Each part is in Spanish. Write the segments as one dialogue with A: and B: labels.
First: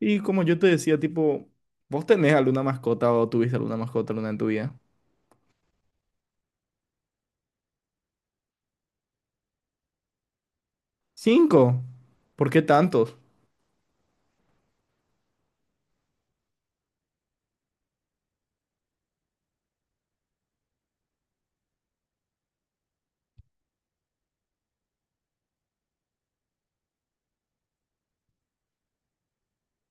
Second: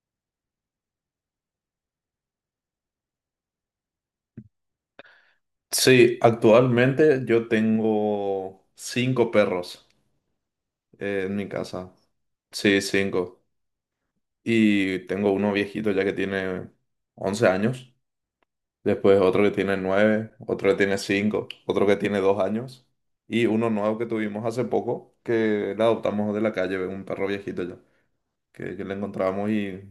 A: Y como yo te decía, tipo, ¿vos tenés alguna mascota o tuviste alguna mascota alguna en tu vida?
B: Sí, actualmente yo tengo cinco perros en mi
A: Cinco.
B: casa.
A: ¿Por qué
B: Sí,
A: tantos?
B: cinco. Y tengo uno viejito ya que tiene 11 años. Después otro que tiene 9, otro que tiene 5, otro que tiene 2 años. Y uno nuevo que tuvimos hace poco, que le adoptamos de la calle, un perro viejito ya, que le encontramos y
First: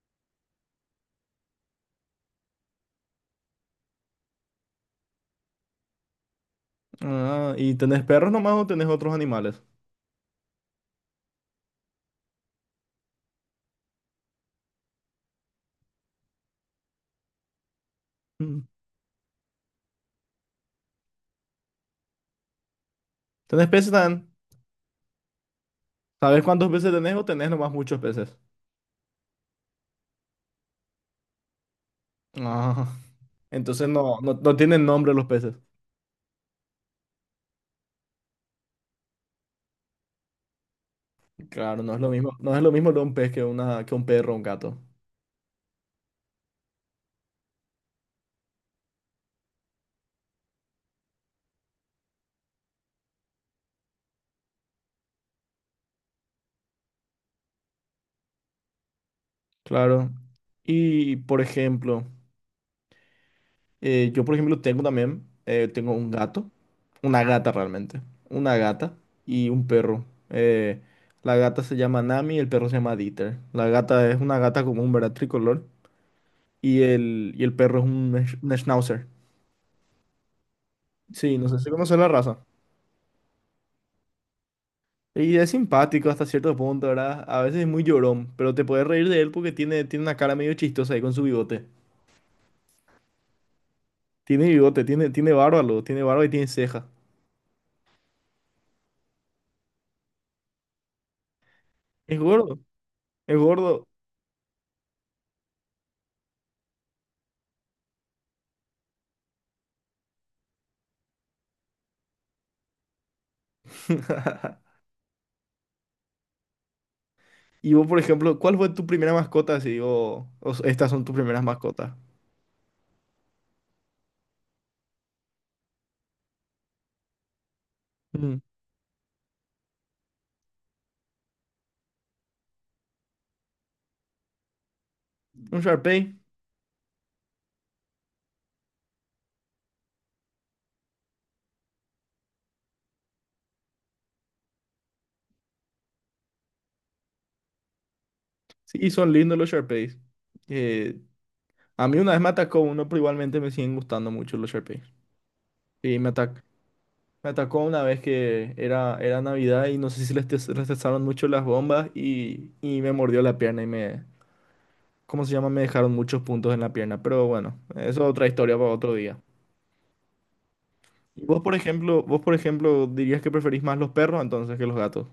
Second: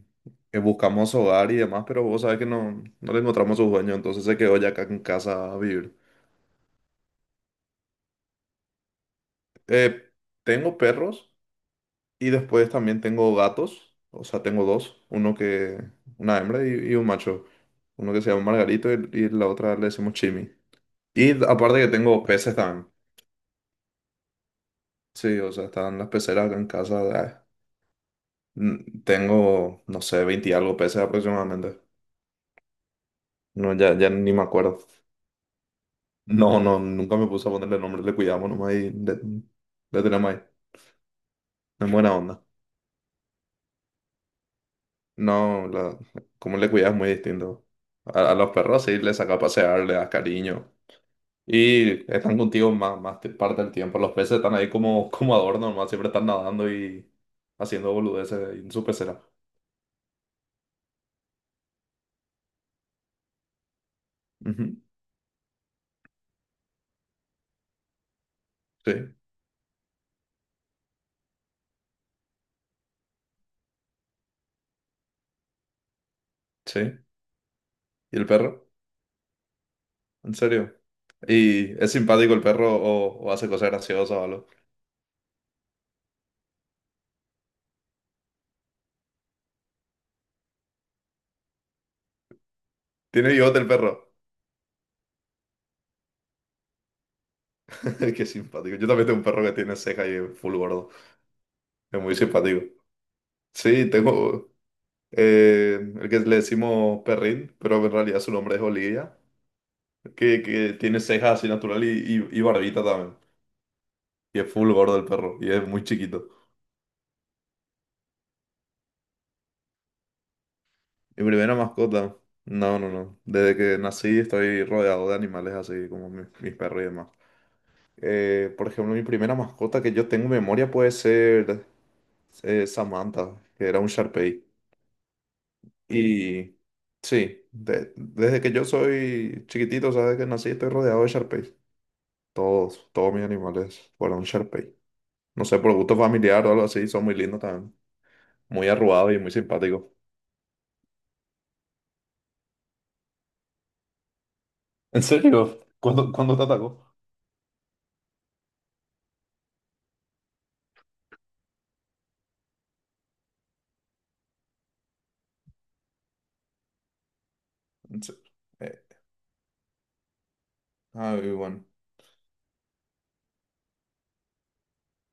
B: buscamos hogar y demás, pero vos sabés que no le encontramos su dueño, entonces se quedó ya acá en casa a vivir.
A: Ah, ¿y tenés perros nomás o tenés otros animales?
B: Eh, Tengo perros. Y después también tengo gatos, o sea, tengo dos, una hembra y un macho, uno que se llama
A: Mm.
B: Margarito y la otra le decimos Chimi. Y aparte que tengo peces también,
A: ¿Tenés peces también?
B: sí, o sea, están las
A: ¿Sabés
B: peceras acá en
A: cuántos peces
B: casa,
A: tenés o
B: ah,
A: tenés nomás muchos peces?
B: tengo, no sé, 20 y algo peces aproximadamente,
A: Ah,
B: no,
A: entonces
B: ya
A: no,
B: ni
A: no,
B: me
A: no
B: acuerdo.
A: tienen nombre los peces.
B: No, no, nunca me puse a ponerle nombre, le cuidamos nomás y le tenemos ahí,
A: Claro,
B: es
A: no es lo
B: buena
A: mismo,
B: onda.
A: no es lo mismo de un pez que que un perro o un gato.
B: No, como le cuidas es muy distinto. A los perros sí les saca a pasear, le das cariño. Y están contigo más parte del tiempo. Los peces están ahí como adorno, nomás siempre están nadando y haciendo boludeces ahí en su pecera.
A: Claro. Y, por ejemplo, yo, por ejemplo,
B: Ujú.
A: tengo también, tengo un gato, una gata realmente, una
B: Sí,
A: gata y un perro. Eh, la gata se llama Nami y el perro se llama Dieter. La gata es una gata común, ¿verdad? Tricolor. Y
B: sí.
A: el, y el perro es
B: ¿Y el
A: un
B: perro?
A: schnauzer.
B: ¿En serio?
A: Sí, no sé si
B: ¿Y es
A: conoces la
B: simpático
A: raza.
B: el perro o hace cosas graciosas o algo?
A: Y es simpático hasta cierto punto, ¿verdad? A veces es muy llorón, pero te puedes reír de él porque tiene una cara medio chistosa ahí con su bigote.
B: Tiene bigote el perro.
A: Tiene bigote, tiene barba, luego, tiene barba y tiene ceja.
B: Qué simpático. Yo también tengo un perro que tiene ceja y es full gordo. Es muy
A: Es gordo,
B: simpático.
A: es gordo.
B: Sí, tengo el que le decimos perrín, pero en realidad su nombre es Olivia, que tiene cejas así natural y barbita también. Y es full gordo el perro. Y es muy chiquito.
A: Y vos, por ejemplo, ¿cuál fue tu primera mascota? Si digo, estas son tus
B: Mi
A: primeras
B: primera
A: mascotas.
B: mascota. No, no, no. Desde que nací estoy rodeado de animales así como mis perros y demás.
A: Mm.
B: Por ejemplo, mi primera mascota que yo tengo en memoria puede ser Samantha, que era un Sharpei.
A: Un Sharpei.
B: Y sí, desde que yo soy chiquitito, sabes que nací, estoy rodeado de Sharpeis. Todos mis animales fueron Sharpei. No sé, por gusto familiar o algo así, son muy lindos también. Muy
A: Sí,
B: arrugados
A: son
B: y muy
A: lindos los
B: simpáticos.
A: Sharpeis. Eh, a mí una vez me atacó uno, pero igualmente me siguen gustando mucho los Sharpeis.
B: ¿En serio?
A: Sí, me
B: ¿Cuándo
A: atacó
B: te atacó?
A: me atacó una vez que era Navidad y no sé si les testaron mucho las bombas y me mordió la pierna y me, ¿cómo se llama? Me dejaron muchos puntos en la pierna. Pero bueno, eso es
B: Sí.
A: otra historia para
B: Eh,
A: otro día. ¿Y
B: Ay,
A: vos, por
B: bueno.
A: ejemplo, vos, por ejemplo, dirías que preferís más los perros entonces que los gatos?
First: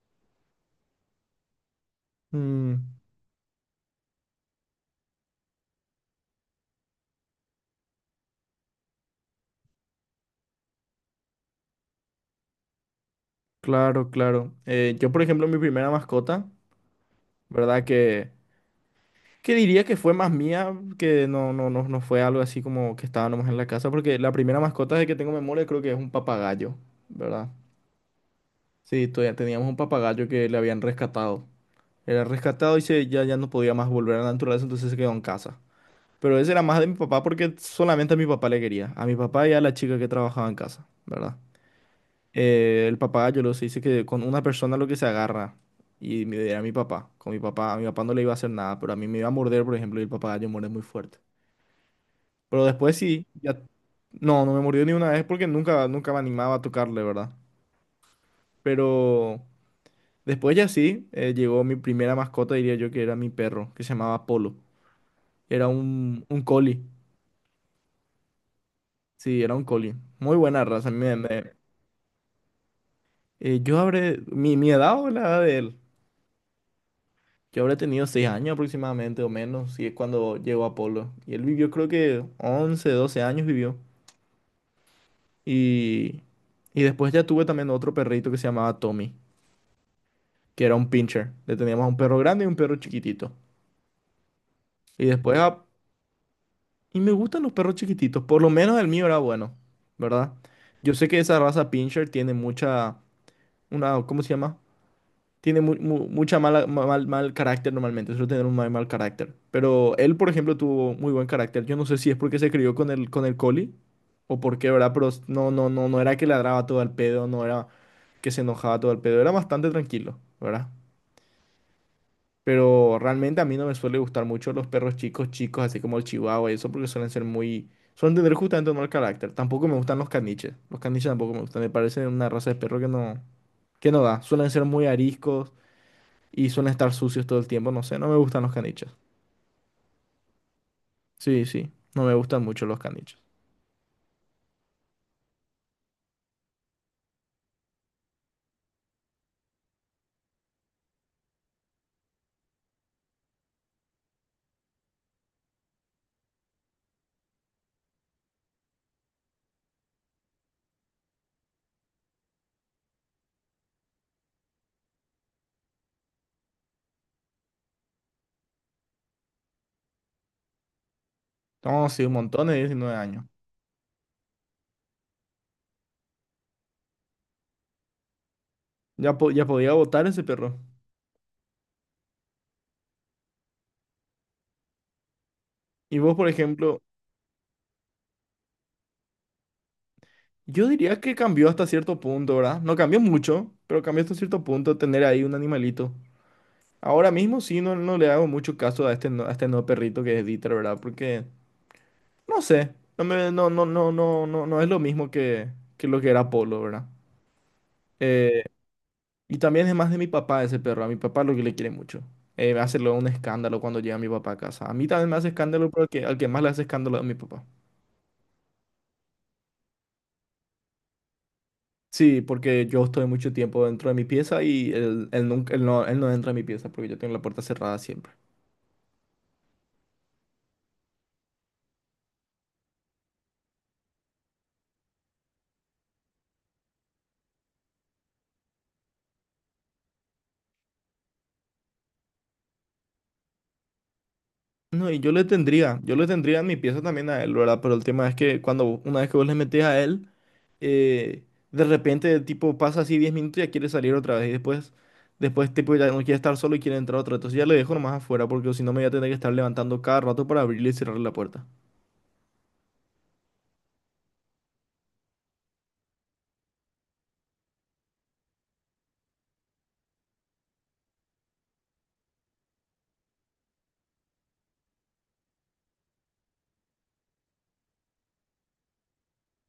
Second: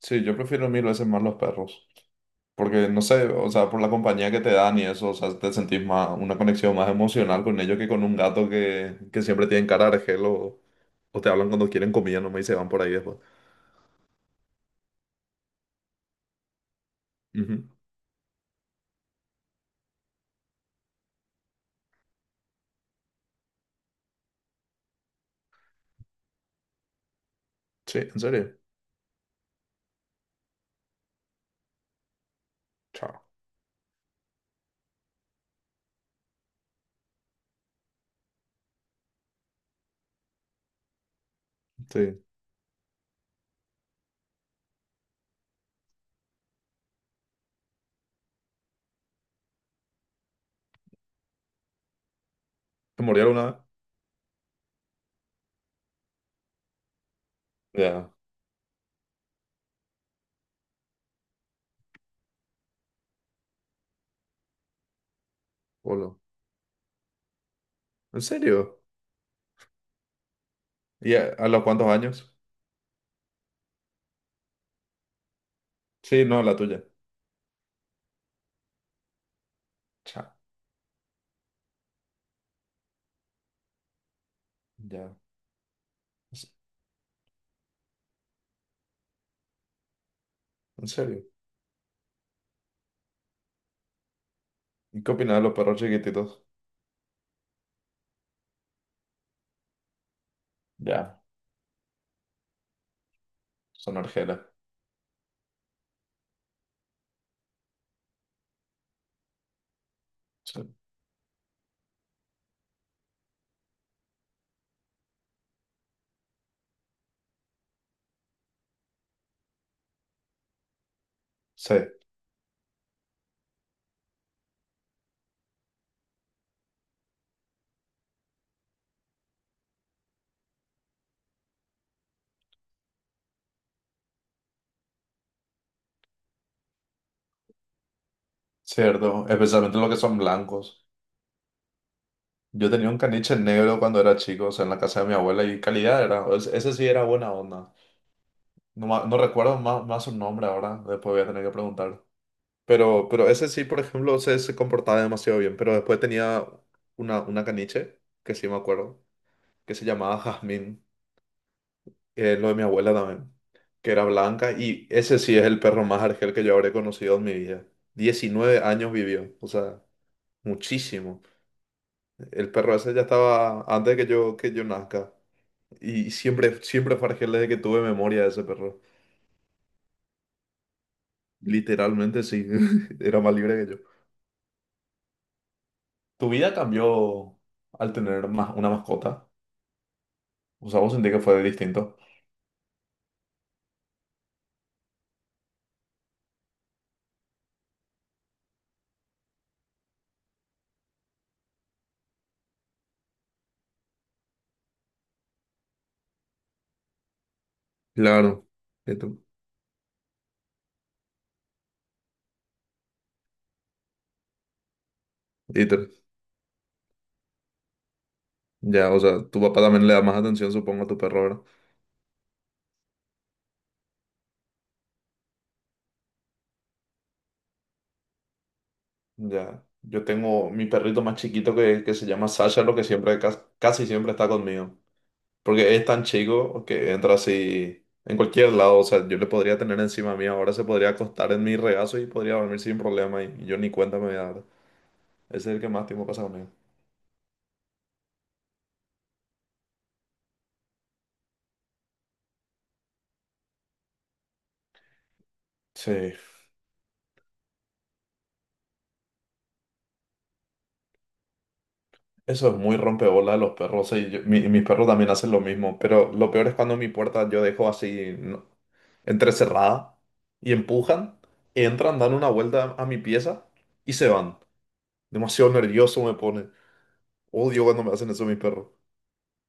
B: Sí, yo prefiero mil veces más los perros.
A: Mm.
B: Porque, no sé, o sea, por la compañía que te dan y eso, o sea, te sentís más, una conexión más emocional con ellos que con un gato que siempre tienen cara de argel o te hablan cuando quieren comida nomás y se van por ahí después.
A: Claro, claro. Yo, por ejemplo, mi primera mascota,
B: Ujú.
A: ¿verdad? Que diría que fue más mía, que no, no, no, no fue algo así como que estaba nomás en la casa, porque la primera mascota de que tengo memoria creo que es un papagayo, ¿verdad?
B: Sí, en serio.
A: Sí, todavía teníamos un papagayo que le habían rescatado. Era rescatado y
B: Chao.
A: ya, ya no podía más volver a la naturaleza, entonces se quedó en casa. Pero ese era más de mi papá porque solamente a mi papá le quería, a mi papá y a la chica que trabajaba en casa, ¿verdad?
B: Sí.
A: El papá, yo lo sé, dice que con una persona lo que se agarra. Y era mi papá. Con mi papá, a mi papá no le iba a hacer nada, pero a mí me iba a morder, por ejemplo, y el papá yo muerde muy fuerte. Pero después
B: ¿Te morí
A: sí, ya.
B: alguna
A: No, no me mordió ni una vez porque nunca, nunca me animaba a tocarle, ¿verdad?
B: vez? Ya.
A: Pero después ya sí, llegó mi primera mascota, diría yo, que era mi perro, que se llamaba Polo. Era
B: Hola.
A: un collie.
B: ¿En serio?
A: Sí, era un collie. Muy buena raza. A mí
B: ¿Y a los cuántos años?
A: yo habré. ¿Mi edad o la edad de él?
B: Sí, no, la tuya.
A: Yo habré tenido 6 años aproximadamente o menos, si es
B: Chao.
A: cuando llegó Apolo. Y él vivió creo que 11 12 años vivió.
B: Ya.
A: Y, y después ya tuve también otro perrito que se llamaba Tommy, que era
B: ¿En
A: un pincher.
B: serio?
A: Le teníamos un perro grande y un perro chiquitito.
B: ¿Y
A: Y
B: qué
A: después,
B: opinas de los perros chiquititos?
A: y me gustan los perros chiquititos, por lo menos el mío era bueno, ¿verdad? Yo sé que
B: Ya.
A: esa raza pincher tiene mucha.
B: Son
A: Una, ¿cómo se
B: argelas.
A: llama? Tiene mucha mal, mal carácter normalmente, suele tener un mal, mal carácter. Pero él, por ejemplo, tuvo muy buen carácter. Yo no sé si es porque se crió con el collie o por qué, ¿verdad? Pero no, no, no, no era que ladraba todo al pedo, no era que se enojaba todo al pedo, era bastante tranquilo, ¿verdad?
B: Sí,
A: Pero realmente a mí no me suele gustar mucho los perros chicos, chicos, así como el chihuahua y eso, porque suelen ser muy. Suelen tener justamente un mal carácter. Tampoco me gustan los caniches. Los caniches tampoco me gustan. Me parecen una raza de perro que no da. Suelen ser muy ariscos y suelen estar sucios todo el tiempo. No sé, no me gustan los caniches.
B: cierto, especialmente los que son blancos.
A: Sí, sí, no me gustan mucho
B: Yo
A: los
B: tenía un
A: caniches.
B: caniche negro cuando era chico, o sea, en la casa de mi abuela y calidad era, ese sí era buena onda. No, no recuerdo más su nombre ahora, después voy a tener que preguntar. Pero ese sí, por ejemplo, se comportaba demasiado bien, pero después tenía una caniche, que sí me acuerdo, que, se llamaba Jazmín, lo de mi abuela también, que era blanca y ese sí es el perro más argel que yo habré conocido en mi vida. 19 años vivió, o sea, muchísimo.
A: No, sí, un montón
B: El
A: de
B: perro ese
A: 19
B: ya
A: años.
B: estaba antes de que yo nazca. Y siempre, siempre fue desde que tuve memoria de ese perro.
A: Ya, ya podía votar ese perro.
B: Literalmente sí, era más libre que yo.
A: Y vos, por
B: ¿Tu vida
A: ejemplo,
B: cambió al tener más una mascota?
A: yo
B: O sea, vos
A: diría
B: sentís
A: que
B: que fue
A: cambió hasta
B: distinto.
A: cierto punto, ¿verdad? No cambió mucho, pero cambió hasta cierto punto tener ahí un animalito. Ahora mismo sí, no, no le hago mucho caso a este, a este nuevo perrito que es Dieter, ¿verdad? Porque, no sé, no, me, no, no, no, no, no, no es lo mismo que lo que era Polo, ¿verdad? Eh,
B: Claro. Y tú,
A: Y también es más de mi papá ese perro. A mi papá lo que le quiere mucho. Me hace luego un escándalo cuando llega mi papá a casa. A mí también me hace
B: y
A: escándalo, pero al
B: tú-
A: que, al que más le hace escándalo es a mi papá.
B: Ya, o sea, tu papá también le da más atención, supongo, a tu perro, ¿verdad?
A: Sí, porque yo estoy mucho tiempo dentro de mi pieza y él nunca, él no entra a mi pieza porque yo tengo la puerta cerrada siempre.
B: Ya. Yo tengo mi perrito más chiquito que se llama Sasha, lo que siempre, casi siempre está conmigo. Porque es tan chico que entra así en cualquier lado. O sea, yo le podría tener encima mía. Ahora se podría acostar en mi regazo y podría dormir sin problema. Y yo ni cuenta me voy a dar.
A: No, y yo le
B: Ese es el que
A: tendría,
B: más
A: yo le
B: tiempo pasa
A: tendría en
B: conmigo.
A: mi pieza también a él, ¿verdad? Pero el tema es que cuando una vez que vos le metés a él, eh, de repente, tipo, pasa así 10 minutos y ya quiere salir otra vez. Y después, tipo, ya no
B: Sí.
A: quiere estar solo y quiere entrar otra vez. Entonces ya le dejo nomás afuera porque si no me voy a tener que estar levantando cada rato para abrirle y cerrarle la puerta.
B: Eso es muy rompebolas de los perros. Sí, mis perros también hacen lo mismo. Pero lo peor es cuando mi puerta yo dejo así entrecerrada y empujan, entran, dan una vuelta a mi pieza y se van. Demasiado nervioso me pone. Odio cuando me hacen eso mis perros.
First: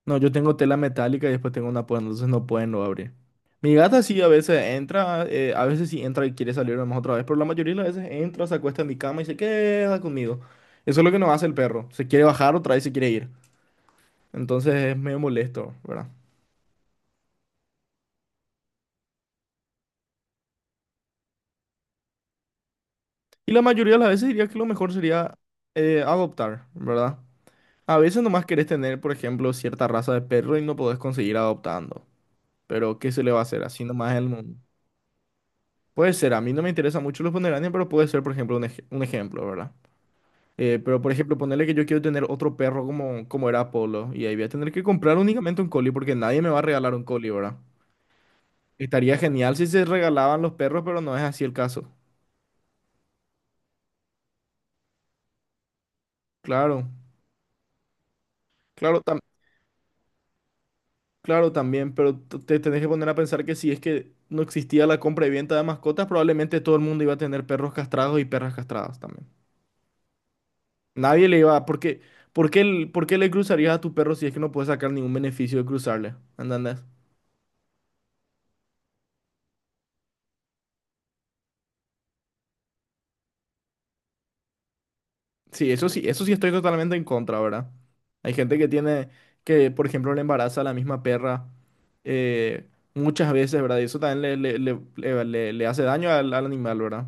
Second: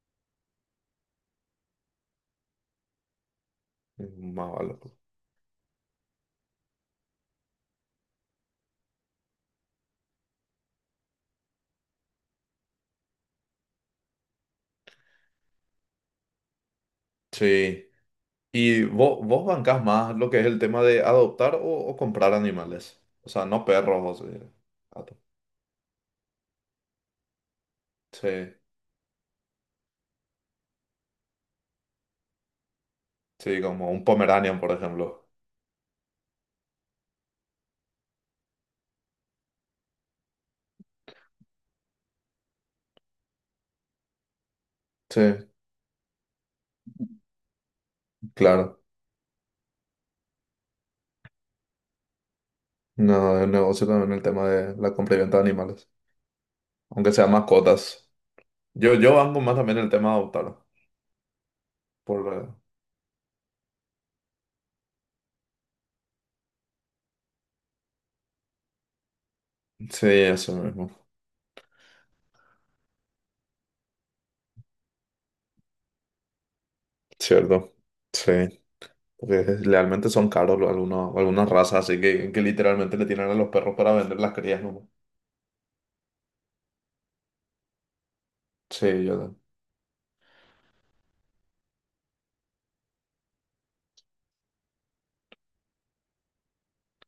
A: No, yo tengo tela metálica y después tengo una puerta, entonces no pueden no abrir. Mi gata sí a
B: Más
A: veces
B: vale.
A: entra, a veces sí entra y quiere salir nomás otra vez, pero la mayoría de las veces entra, se acuesta en mi cama y se queda conmigo. Eso es lo que no hace el perro. Se quiere bajar otra vez y se quiere ir. Entonces es medio molesto, ¿verdad?
B: Sí. ¿Y vos bancás más lo que es el tema de adoptar o comprar animales? O sea,
A: Y la
B: no
A: mayoría de las
B: perros, o
A: veces
B: sea,
A: diría que lo mejor
B: gatos.
A: sería adoptar, ¿verdad? A veces
B: Sí,
A: nomás querés tener, por ejemplo, cierta raza de perro y no podés conseguir adoptando. Pero, ¿qué se le va a
B: sí,
A: hacer? Así
B: como un
A: nomás el mundo.
B: Pomeranian, por ejemplo.
A: Puede ser, a mí no me interesa mucho los pomeranian, pero puede ser, por ejemplo, un ejemplo, ¿verdad? Pero, por ejemplo, ponerle que yo quiero tener otro perro como era Apolo, y ahí voy a tener que comprar
B: Sí,
A: únicamente un collie porque nadie me va a regalar un collie, ¿verdad?
B: claro.
A: Estaría genial si se regalaban los perros, pero no es así el caso.
B: No, es negocio también el tema de la compra y venta de animales,
A: Claro,
B: aunque sean mascotas. Yo,
A: claro,
B: yo
A: tam-
B: banco más también el tema de adoptar.
A: claro, también, pero
B: Por,
A: te tenés que poner a pensar que si es que no existía la compra y venta de mascotas, probablemente todo el mundo iba a tener perros castrados y perras castradas también.
B: sí, eso mismo.
A: Nadie le iba a. ¿Por qué le cruzarías a tu perro si es que no puedes sacar ningún beneficio de cruzarle? ¿Entendés?
B: Cierto. Sí, porque realmente son caros algunas razas, así que literalmente le tienen a los perros para vender las crías, ¿no?
A: Sí, eso sí estoy totalmente en contra, ¿verdad? Hay gente que
B: Sí,
A: tiene,
B: yo
A: que por ejemplo le embaraza a la misma perra eh, muchas veces, ¿verdad? Y eso también le hace daño al animal, ¿verdad?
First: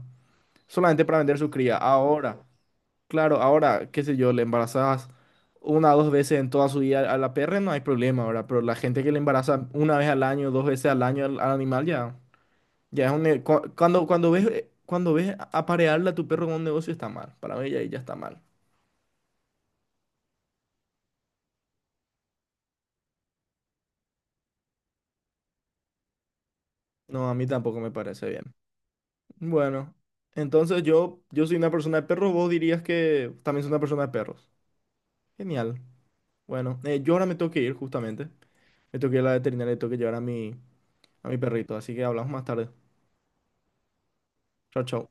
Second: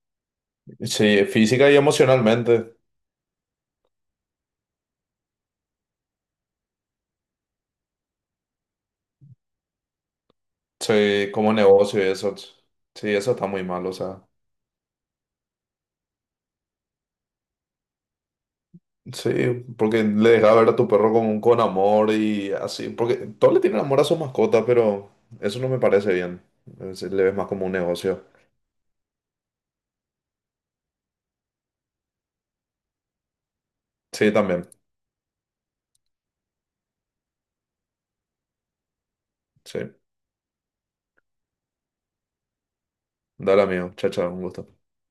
A: Solamente para
B: sí,
A: vender su
B: física y
A: cría. Ahora.
B: emocionalmente.
A: Claro, ahora, qué sé yo, le embarazas una o dos veces en toda su vida a la perra, no hay problema, ahora. Pero la gente que le embaraza una vez al año, dos veces al año
B: Sí,
A: al
B: como
A: animal,
B: negocio y
A: ya,
B: eso.
A: ya
B: Sí,
A: es un,
B: eso está muy mal, o
A: Cuando,
B: sea.
A: cuando ves, eh, cuando ves aparearle a tu perro con un negocio está mal, para mí ya, ya está mal.
B: Sí, porque le dejas ver a tu perro con amor y así. Porque todos le tienen amor a su mascota, pero eso no me parece bien. Le
A: No, a
B: ves
A: mí
B: más como un
A: tampoco me
B: negocio.
A: parece bien. Bueno, entonces yo soy una persona de perros, vos dirías que también soy una persona de
B: Sí,
A: perros.
B: también.
A: Genial. Bueno, yo ahora me tengo que ir justamente. Me tengo que ir a la veterinaria y
B: Sí.
A: tengo que llevar a mi perrito, así que hablamos más tarde.
B: Dale, amigo. Chao, chao. Un gusto.
A: Chao, chao.